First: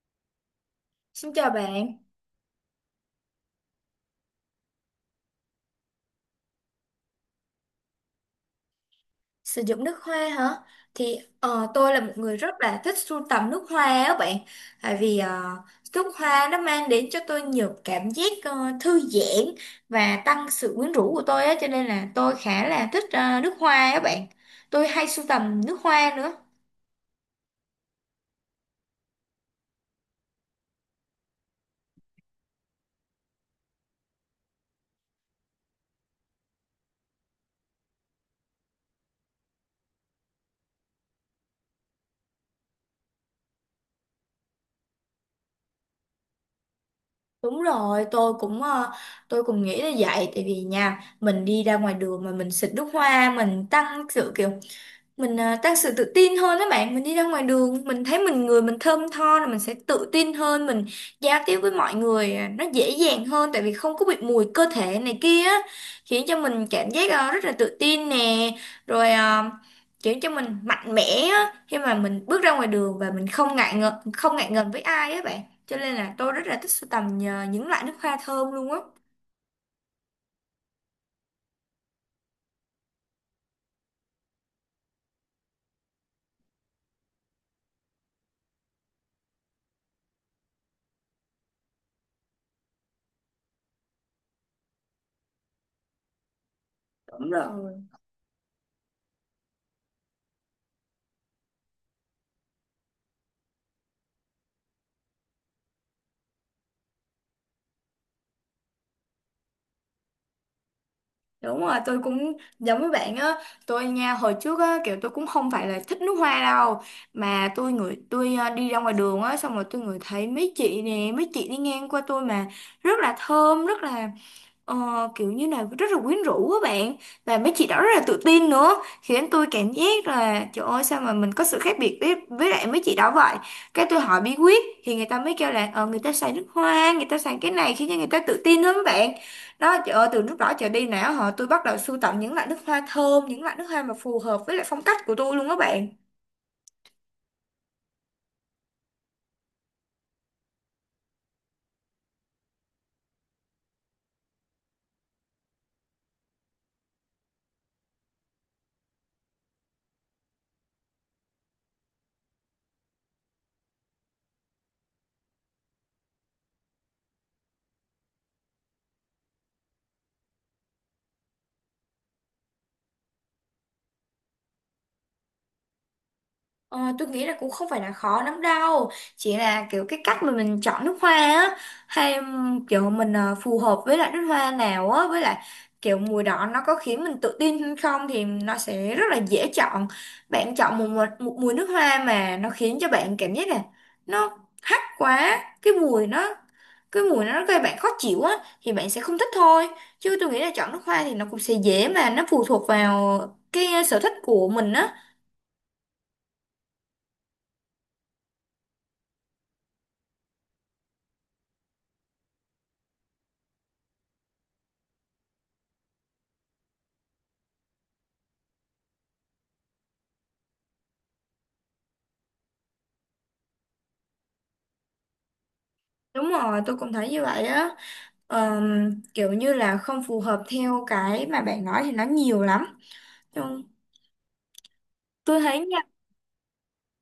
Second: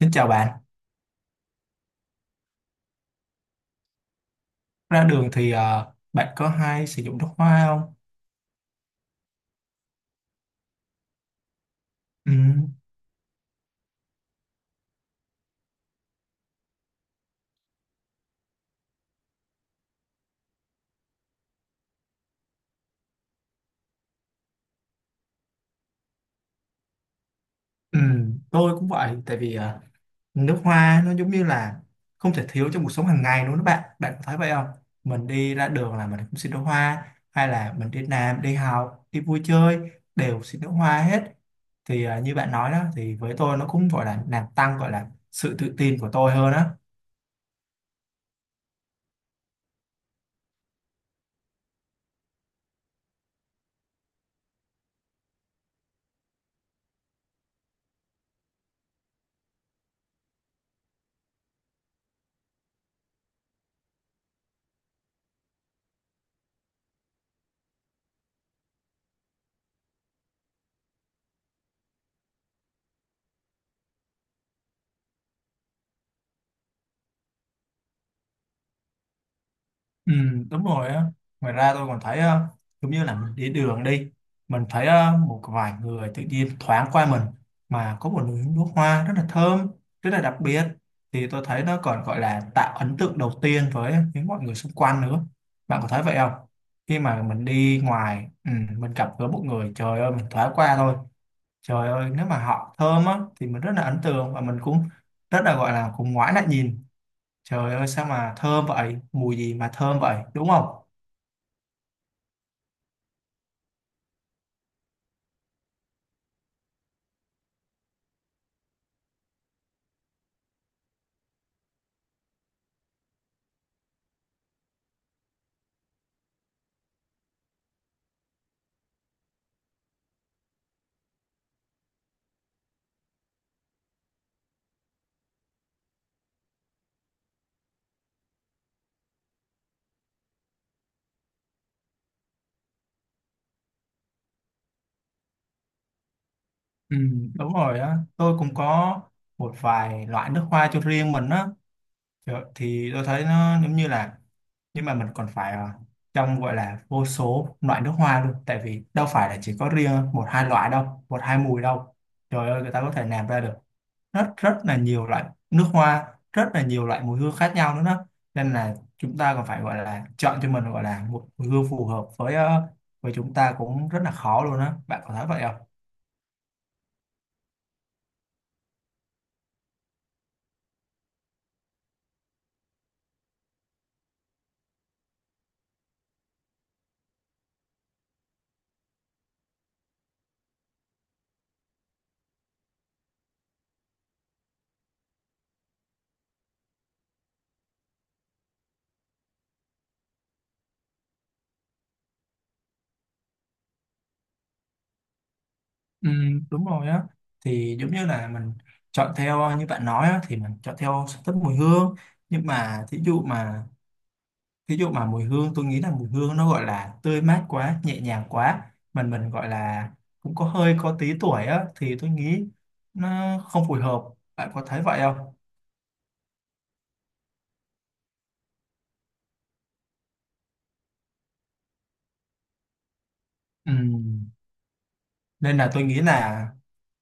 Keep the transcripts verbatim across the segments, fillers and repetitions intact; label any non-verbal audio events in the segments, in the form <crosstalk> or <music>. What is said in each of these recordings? Xin chào bạn. Xin chào bạn, Ra đường thì ờ, bạn có hay sử dụng nước hoa không? sử dụng nước hoa hả? Thì ờ, tôi là một Ừ, người rất là thích sưu tầm nước hoa á bạn. Tại vì ờ, Nước hoa nó mang đến cho tôi nhiều cảm giác ờ, thư giãn và tăng sự quyến rũ của tôi á. Cho nên là tôi khá là thích ờ, nước hoa á bạn. Tôi hay sưu tầm nước hoa nữa. ừ, tôi cũng vậy. Tại vì ờ, nước hoa nó giống như là không thể thiếu trong cuộc sống hàng ngày luôn đó bạn. Bạn có thấy vậy không? Mình đi ra đường là mình cũng xin nước hoa. Hay là mình đi làm, đi học, đi vui chơi đều xin nước hoa hết. Thì ờ, như bạn nói đó thì với tôi nó cũng gọi là làm tăng, gọi là sự tự tin của tôi hơn á. Đúng rồi, tôi cũng ờ, tôi cũng nghĩ là vậy. Tại vì nha, mình đi ra ngoài đường mà mình xịt nước hoa. Mình tăng sự kiểu mình à, Tăng sự tự tin hơn đó bạn, mình đi ra ngoài đường mình thấy mình người mình thơm tho là mình sẽ tự tin hơn, mình giao tiếp với mọi người à, nó dễ dàng hơn tại vì không có bị mùi cơ thể này kia á, khiến cho mình cảm giác à, rất là tự tin nè, rồi à, khiến cho mình mạnh mẽ á khi mà mình bước ra ngoài đường và mình không ngại ngần không ngại ngần với ai á bạn, cho nên là tôi rất là thích sưu tầm à, những loại nước hoa thơm luôn á. Ừ, đúng rồi á. Ngoài ra tôi còn thấy ờ, giống như là mình đi đường đi, mình thấy ờ, một vài người tự nhiên thoáng qua mình mà có một nụ nước hoa rất là thơm, rất là đặc biệt, thì tôi thấy nó còn gọi là tạo ấn tượng đầu tiên với những mọi người xung quanh nữa. Bạn có thấy vậy không, khi mà Đúng mình đi rồi. ngoài, ừ, mình gặp gỡ một người, trời ơi mình thoáng qua thôi, trời ơi nếu mà họ thơm á thì mình rất là ấn tượng và mình cũng rất là gọi là cũng ngoái lại nhìn. Trời ơi sao mà thơm vậy, mùi gì mà thơm vậy, đúng không? Đúng rồi, tôi cũng giống với bạn á. Tôi nha, hồi trước á kiểu tôi cũng không phải là thích nước hoa đâu, mà tôi ngửi tôi à, đi ra ngoài đường á, xong rồi tôi ngửi thấy mấy chị nè, mấy chị đi ngang qua tôi mà rất là thơm, rất là Ờ, kiểu như này rất là quyến rũ các bạn, và mấy chị đó rất là tự tin nữa, khiến tôi cảm giác là trời ơi sao mà mình có sự khác biệt với với lại mấy chị đó vậy. Cái tôi hỏi bí quyết thì người ta mới kêu là ờ, người ta xài nước hoa, người ta xài cái này khiến cho người ta tự tin lắm các bạn. Đó trời ơi, từ lúc đó trở đi nào họ tôi bắt đầu sưu tầm những loại nước hoa thơm, những loại nước hoa mà phù hợp với lại phong cách của tôi luôn các bạn. Ừ, đúng rồi á, tôi cũng có một vài loại nước hoa cho riêng mình á. Trời, thì tôi thấy nó giống như là, nhưng mà mình còn phải ờ, trong gọi là vô số loại nước hoa luôn, tại vì đâu phải là chỉ có riêng một hai loại đâu, một hai mùi đâu. Trời ơi người ta có thể làm ra được rất rất là nhiều loại nước hoa, rất là nhiều loại mùi hương khác nhau nữa đó. Nên là chúng ta còn phải gọi là chọn cho mình gọi là một mùi hương phù hợp với ờ, với chúng ta cũng rất là khó luôn á. Bạn có thấy vậy không? Ờ, tôi nghĩ là cũng không phải là khó lắm đâu, chỉ là kiểu cái cách mà mình chọn nước hoa á, hay ừm, kiểu mình ờ, phù hợp với lại nước hoa nào á, với lại kiểu mùi đó nó có khiến mình tự tin hay không thì nó sẽ rất là dễ chọn. Bạn chọn một, một, một mùi nước hoa mà nó khiến cho bạn cảm giác là nó hắc quá cái mùi nó cái mùi nó gây bạn khó chịu á thì bạn sẽ không thích thôi, chứ tôi nghĩ là chọn nước hoa thì nó cũng sẽ dễ, mà nó phụ thuộc vào cái sở thích của mình á. Ừ, đúng rồi á, thì giống như là mình chọn theo ờ, như bạn nói á, thì mình chọn theo sở thích mùi hương, nhưng mà thí dụ mà ví dụ mà mùi hương, tôi nghĩ là mùi hương nó gọi là tươi mát quá, nhẹ nhàng quá, mình mình gọi là cũng có hơi có tí tuổi á thì tôi nghĩ nó không phù hợp. Bạn có thấy vậy không? Đúng rồi, tôi cũng thấy như vậy á. Ờm, kiểu như là không phù hợp theo cái mà bạn nói thì nó nhiều lắm. Nhưng Ừ, tôi nên thấy là nha, tôi nghĩ là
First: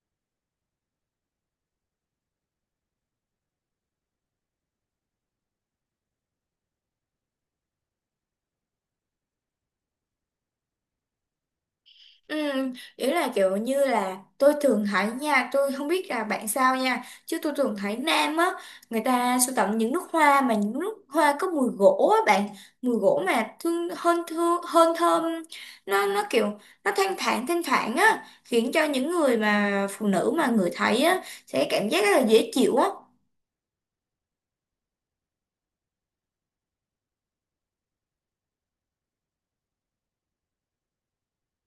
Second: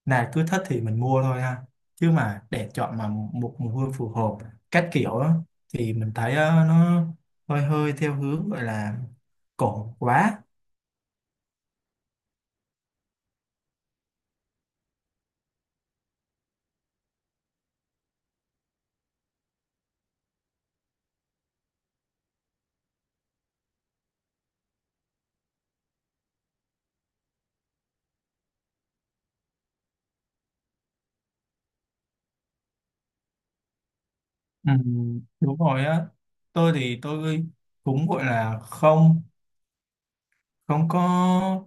là cứ thích thì mình mua thôi ha, chứ mà để chọn mà một mùi hương phù hợp các kiểu á, thì mình thấy ờ, nó hơi hơi theo hướng gọi là cổ quá. ừm, ý là kiểu như là tôi thường thấy nha, tôi không biết là bạn sao nha, chứ tôi thường thấy nam á, người ta sưu tầm những nút hoa mà những nút hoa có mùi gỗ á bạn, mùi gỗ mà thương hơn thương hơn thơm, nó nó kiểu nó thanh thản thanh thản á, khiến cho những người mà phụ nữ mà người thấy á sẽ cảm giác rất là dễ chịu á. Ừ, đúng rồi á. Tôi thì tôi cũng gọi là không không có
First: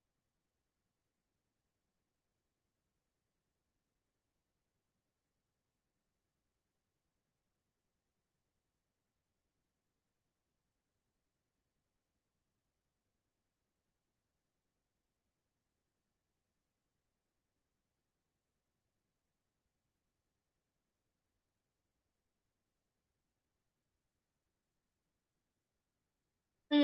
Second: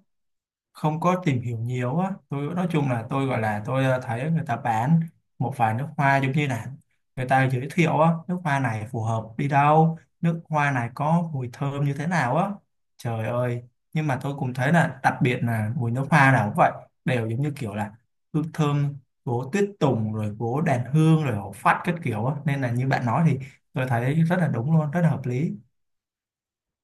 không có tìm hiểu nhiều á. Tôi nói chung là tôi gọi là tôi ờ, thấy người ta bán một vài nước hoa, giống như là người ta giới thiệu á, nước hoa này phù hợp đi đâu, nước hoa này có mùi thơm như thế nào á. Trời ơi, nhưng mà tôi cũng thấy là đặc biệt là mùi nước hoa nào cũng vậy, đều giống như kiểu là hương thơm gỗ tuyết tùng, rồi gỗ đàn hương, rồi hổ phách các kiểu á, nên là như bạn nói thì tôi thấy rất là đúng luôn, rất là hợp lý. Ừ,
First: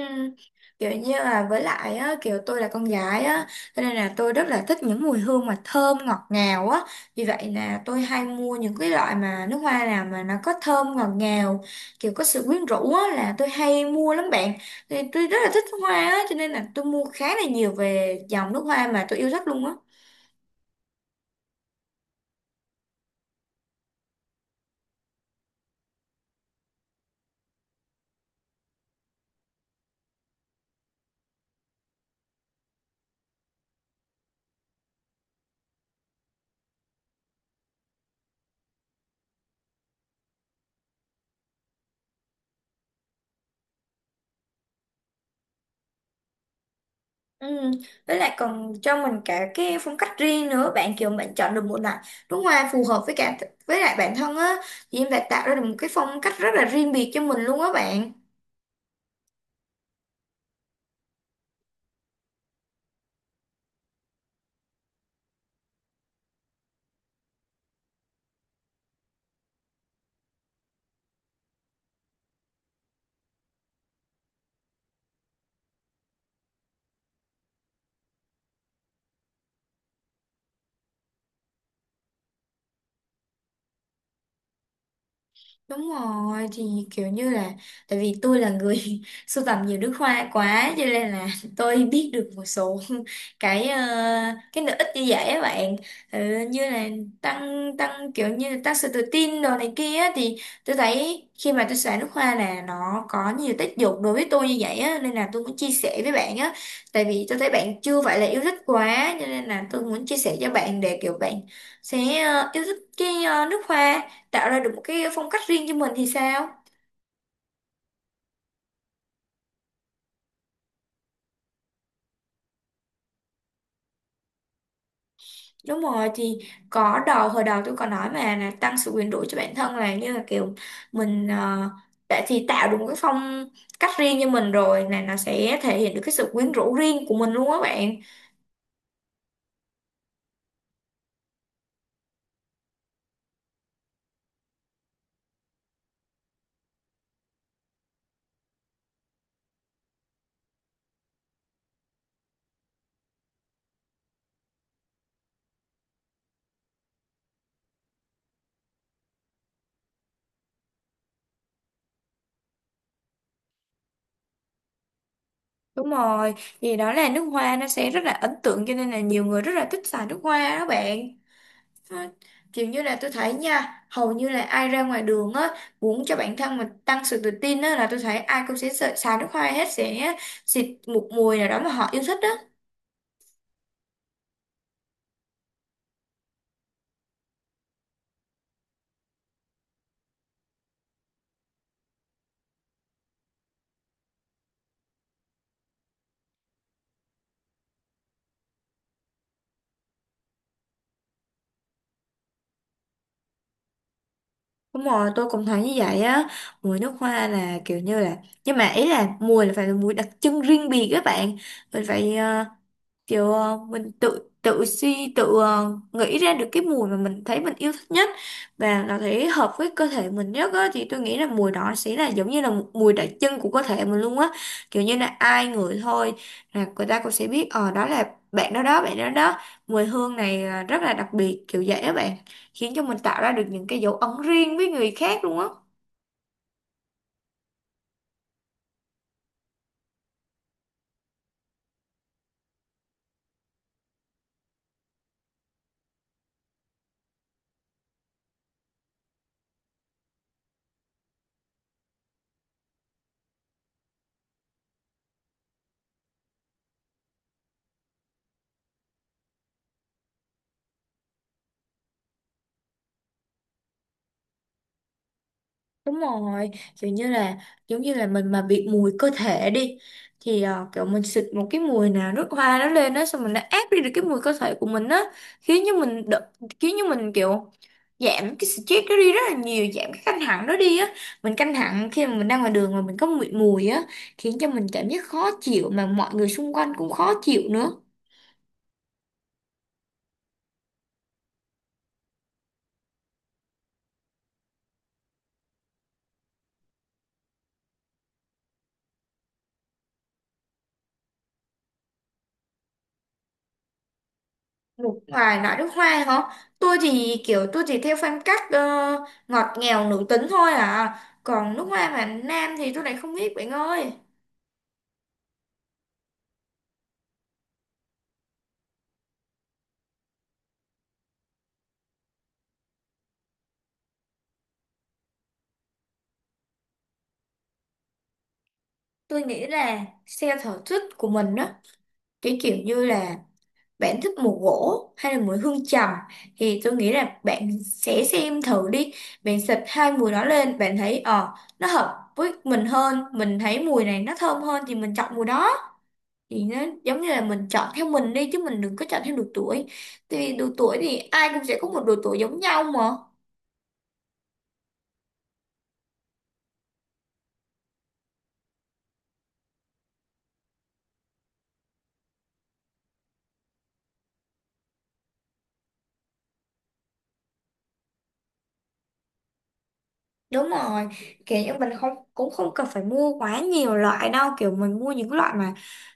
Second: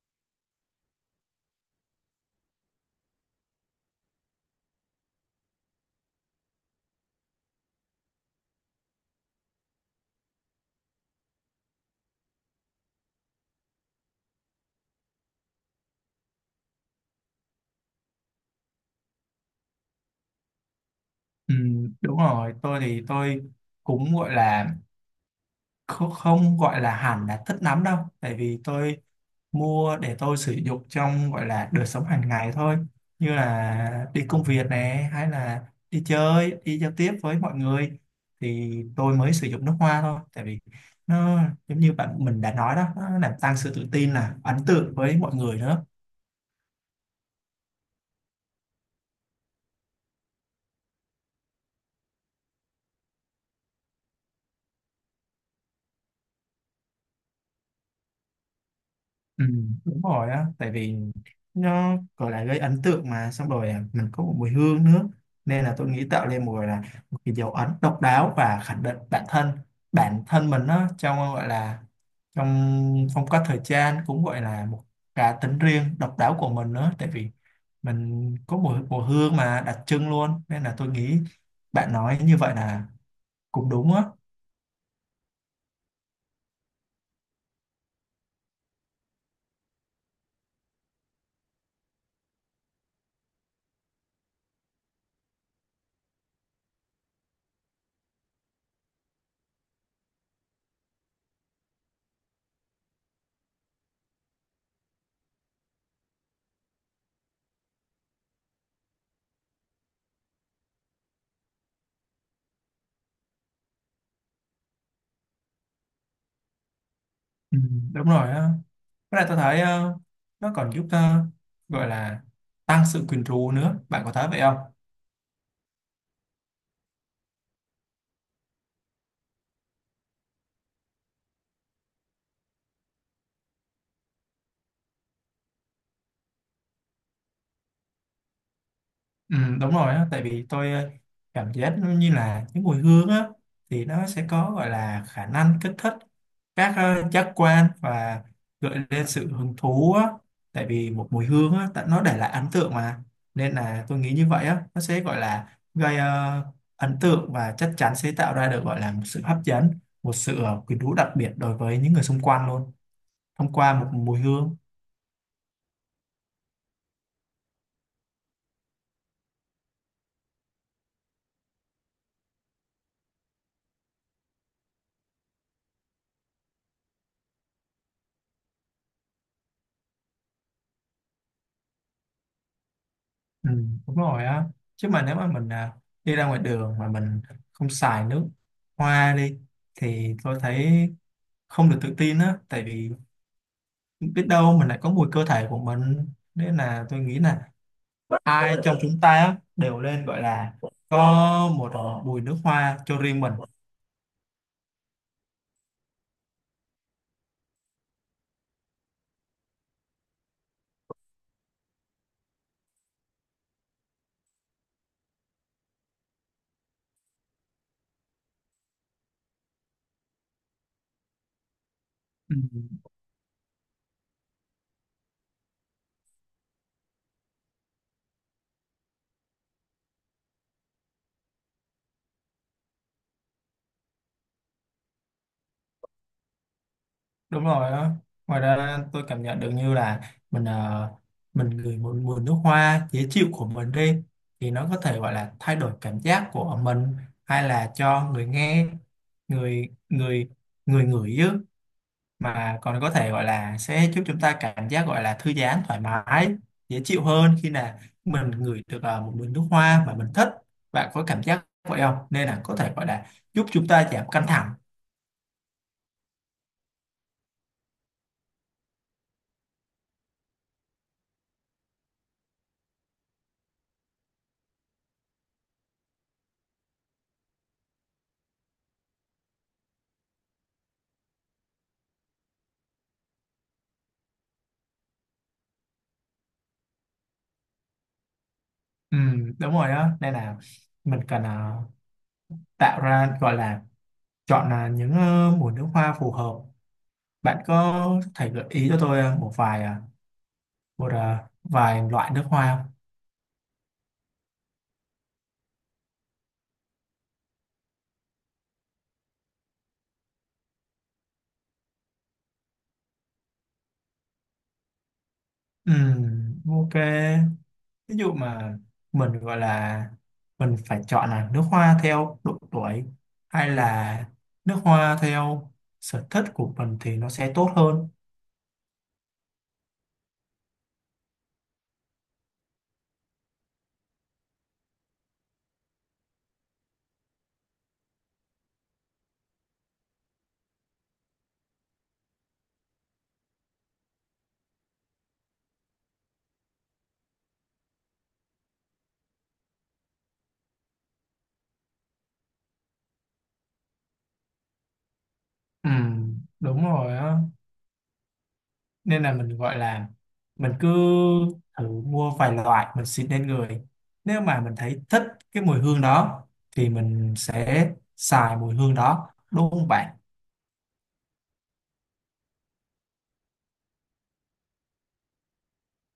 kiểu như là với lại á, kiểu tôi là con gái á cho nên là tôi rất là thích những mùi hương mà thơm ngọt ngào á, vì vậy là tôi hay mua những cái loại mà nước hoa nào mà nó có thơm ngọt ngào, kiểu có sự quyến rũ á là tôi hay mua lắm bạn. Thì tôi rất là thích hoa á cho nên là tôi mua khá là nhiều về dòng nước hoa mà tôi yêu thích luôn á. Ừ, đúng rồi, tôi thì tôi cũng gọi là không, không gọi là hẳn là thích lắm đâu, tại vì tôi mua để tôi sử dụng trong gọi là đời sống hàng ngày thôi, như là đi công việc này hay là đi chơi, đi giao tiếp với mọi người thì tôi mới sử dụng nước hoa thôi, tại vì nó giống như bạn mình đã nói đó, nó làm tăng sự tự tin là ấn tượng với mọi người nữa. Ừ. Với lại còn cho mình cả cái phong cách riêng nữa bạn, kiểu bạn chọn được một loại đúng hoa phù hợp với cả với lại bản thân á thì em đã tạo ra được một cái phong cách rất là riêng biệt cho mình luôn á bạn. Ừ, đúng rồi á, tại vì nó gọi là gây ấn tượng mà, xong rồi à, mình có một mùi hương nữa, nên là tôi nghĩ tạo nên một gọi là một cái dấu ấn độc đáo và khẳng định bản thân bản thân mình đó, trong gọi là trong phong cách thời trang, cũng gọi là một cá tính riêng độc đáo của mình nữa, tại vì mình có mùi mùi hương mà đặc trưng luôn, nên là tôi nghĩ bạn nói như vậy là cũng đúng á. Đúng rồi thì kiểu như là tại vì tôi là người <laughs> sưu tầm nhiều nước hoa quá cho nên là <laughs> tôi biết được một số <laughs> cái ờ, cái lợi ích như vậy á bạn. Ờ, như là tăng tăng kiểu như là tăng sự tự tin đồ này kia á, thì tôi thấy khi mà tôi xài nước hoa là nó có nhiều tác dụng đối với tôi như vậy á nên là tôi muốn chia sẻ với bạn á, tại vì tôi thấy bạn chưa phải là yêu thích quá cho nên là tôi muốn chia sẻ cho bạn để kiểu bạn sẽ ờ, yêu thích cái ờ, nước hoa, tạo ra được một cái phong cách riêng cho mình thì sao. Ừ, đúng rồi á. Với lại tôi thấy ờ, nó còn giúp ờ, gọi là tăng sự quyến rũ nữa. Bạn có thấy vậy không? Đúng rồi thì có đầu hồi đầu tôi còn nói mà là tăng sự quyền rũ cho bản thân, là như là kiểu mình ờ, đã thì tạo được một cái phong cách riêng cho mình rồi là nó sẽ thể hiện được cái sự quyến rũ riêng của mình luôn á bạn. Ừ, đúng rồi á, tại vì tôi ờ, cảm giác nó như là những mùi hương á thì nó sẽ có gọi là khả năng kích thích các ờ, giác quan và gợi lên sự hứng thú á. Tại vì một mùi hương á, tại nó để lại ấn tượng mà. Nên là tôi nghĩ như vậy á, nó sẽ gọi là gây ờ, ấn tượng và chắc chắn sẽ tạo ra được gọi là một sự hấp dẫn, một sự ờ, quyến rũ đặc biệt đối với những người xung quanh luôn, thông qua một mùi hương. Đúng rồi thì đó là nước hoa nó sẽ rất là ấn tượng cho nên là nhiều người rất là thích xài nước hoa đó bạn. À, kiểu như là tôi thấy nha, hầu như là ai ra ngoài đường á muốn cho bản thân mình tăng sự tự tin á là tôi thấy ai cũng sẽ sợ xài nước hoa hết, sẽ xịt một mùi nào đó mà họ yêu thích á. Ừ, đúng rồi á, chứ mà nếu mà mình à, đi ra ngoài đường mà mình không xài nước hoa đi thì tôi thấy không được tự tin á, tại vì biết đâu mình lại có mùi cơ thể của mình, nên là tôi nghĩ là ai trong chúng ta á đều nên gọi là có một mùi nước hoa cho riêng mình. Đúng rồi tôi cũng thấy như vậy á, mùi nước hoa là kiểu như là nhưng mà ý là mùi là phải là mùi đặc trưng riêng biệt các bạn. Mình phải kiểu ờ, mình tự tự suy tự ờ, nghĩ ra được cái mùi mà mình thấy mình yêu thích nhất và nó thấy hợp với cơ thể mình nhất á, thì tôi nghĩ là mùi đó sẽ là giống Ừ, như là một mùi đặc trưng của cơ thể mình luôn á. Kiểu như là ai ngửi thôi là người ta cũng sẽ biết ờ đó là bạn đó đó, bạn đó đó, mùi hương này ờ, rất là đặc biệt kiểu vậy á bạn, khiến cho mình tạo ra được những cái dấu ấn riêng với người khác luôn á. đúng rồi á. Ngoài ra tôi cảm nhận được như là mình ờ, mình ngửi một mùi nước hoa dễ chịu của mình đi thì nó có thể gọi là thay đổi cảm giác của mình, hay là cho người nghe, người người người ngửi chứ, mà còn có thể gọi là sẽ giúp chúng ta cảm giác gọi là thư giãn, thoải mái, dễ chịu hơn khi là mình ngửi được ờ, một mùi nước hoa mà mình thích. Bạn có cảm giác vậy không, nên là có thể gọi là giúp chúng ta giảm căng thẳng. Đúng rồi, kiểu như là giống như là mình mà bị mùi cơ thể đi thì ờ, kiểu mình xịt một cái mùi nào nước hoa nó lên đó xong mình nó át đi được cái mùi cơ thể của mình á, khiến cho mình đ- khiến cho mình kiểu giảm cái stress đó đi rất là nhiều, giảm cái căng thẳng đó đi á. Mình căng thẳng khi mà mình đang ngoài đường mà mình có mùi mùi á, khiến cho mình cảm giác khó chịu mà mọi người xung quanh cũng khó chịu nữa. Ừ, đúng rồi đó, nên là mình cần à, tạo ra gọi là chọn là những ờ, mùa nước hoa phù hợp. Bạn có thể gợi ý cho tôi ờ, một vài ờ, một ờ, vài loại nước hoa không? Nước ngoài loại nước hoa hả? Tôi thì kiểu tôi chỉ theo phong cách ờ, ngọt ngào nữ tính thôi à. Còn nước hoa mà nam thì tôi lại không biết bạn ơi. Ừm, ok, ví dụ mà mình gọi là mình phải chọn là nước hoa theo độ tuổi hay là nước hoa theo sở thích của mình thì nó sẽ tốt hơn. Tôi nghĩ là xe sở thích của mình đó. Cái kiểu như là bạn thích mùi gỗ hay là mùi hương trầm thì tôi nghĩ là bạn sẽ xem thử đi. Bạn xịt hai mùi đó lên bạn thấy ờ nó hợp với mình hơn, mình thấy mùi này nó thơm hơn thì mình chọn mùi đó. Thì nó giống như là mình chọn theo mình đi, chứ mình đừng có chọn theo độ tuổi, tại vì độ tuổi thì ai cũng sẽ có một độ tuổi giống nhau mà. Ừm, đúng rồi á, nên là mình gọi là mình cứ thử mua vài loại mình xịt lên người, nếu mà mình thấy thích cái mùi hương đó thì mình sẽ xài mùi hương đó, đúng không bạn? Đúng rồi, kiểu như mình không cũng không cần phải mua quá nhiều loại đâu, kiểu mình mua những loại mà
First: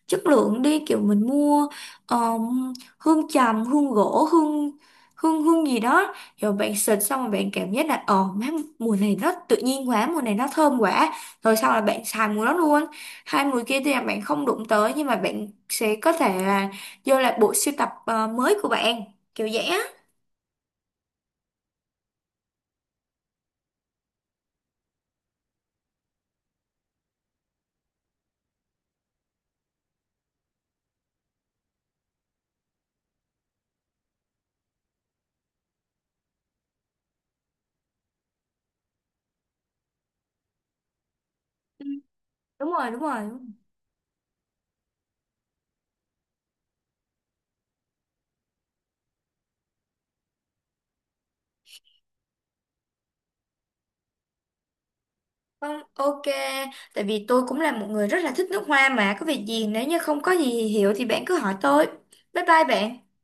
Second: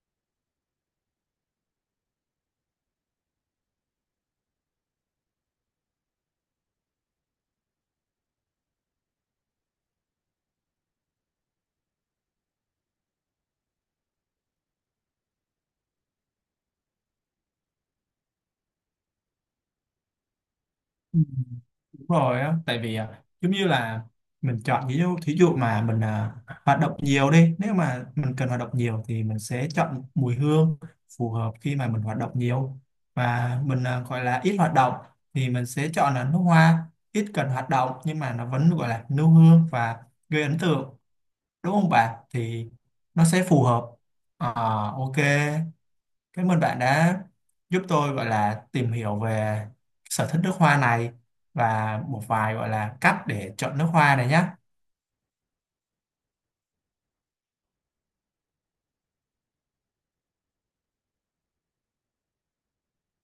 chất lượng đi, kiểu mình mua um, hương trầm, hương gỗ, hương hương hương gì đó, rồi bạn xịt xong rồi bạn cảm giác là ờ má, mùi này nó tự nhiên quá, mùi này nó thơm quá, rồi sau là bạn xài mùi đó luôn. Hai mùi kia thì là bạn không đụng tới, nhưng mà bạn sẽ có thể là vô lại bộ sưu tập ờ, mới của bạn, kiểu vậy á. Ừ. Đúng rồi á, tại vì à, giống như là mình chọn, ví dụ thí dụ mà mình à, hoạt động nhiều đi, nếu mà mình cần hoạt động nhiều thì mình sẽ chọn mùi hương phù hợp khi mà mình hoạt động nhiều, và mình à, gọi là ít hoạt động thì mình sẽ chọn là nước hoa ít cần hoạt động, nhưng mà nó vẫn gọi là nêu hương và gây ấn tượng, đúng Ừ. không bạn? Thì Đúng rồi, đúng nó rồi. sẽ phù hợp. Ờ, ok, cảm ơn bạn đã giúp tôi gọi là tìm hiểu về sở thích nước hoa này và một vài gọi là cách để chọn nước hoa này nhé. Không, ok, tại vì tôi cũng là một người rất là thích nước hoa mà, có việc gì nếu như không có gì hiểu thì bạn cứ hỏi tôi. Bye bye bạn.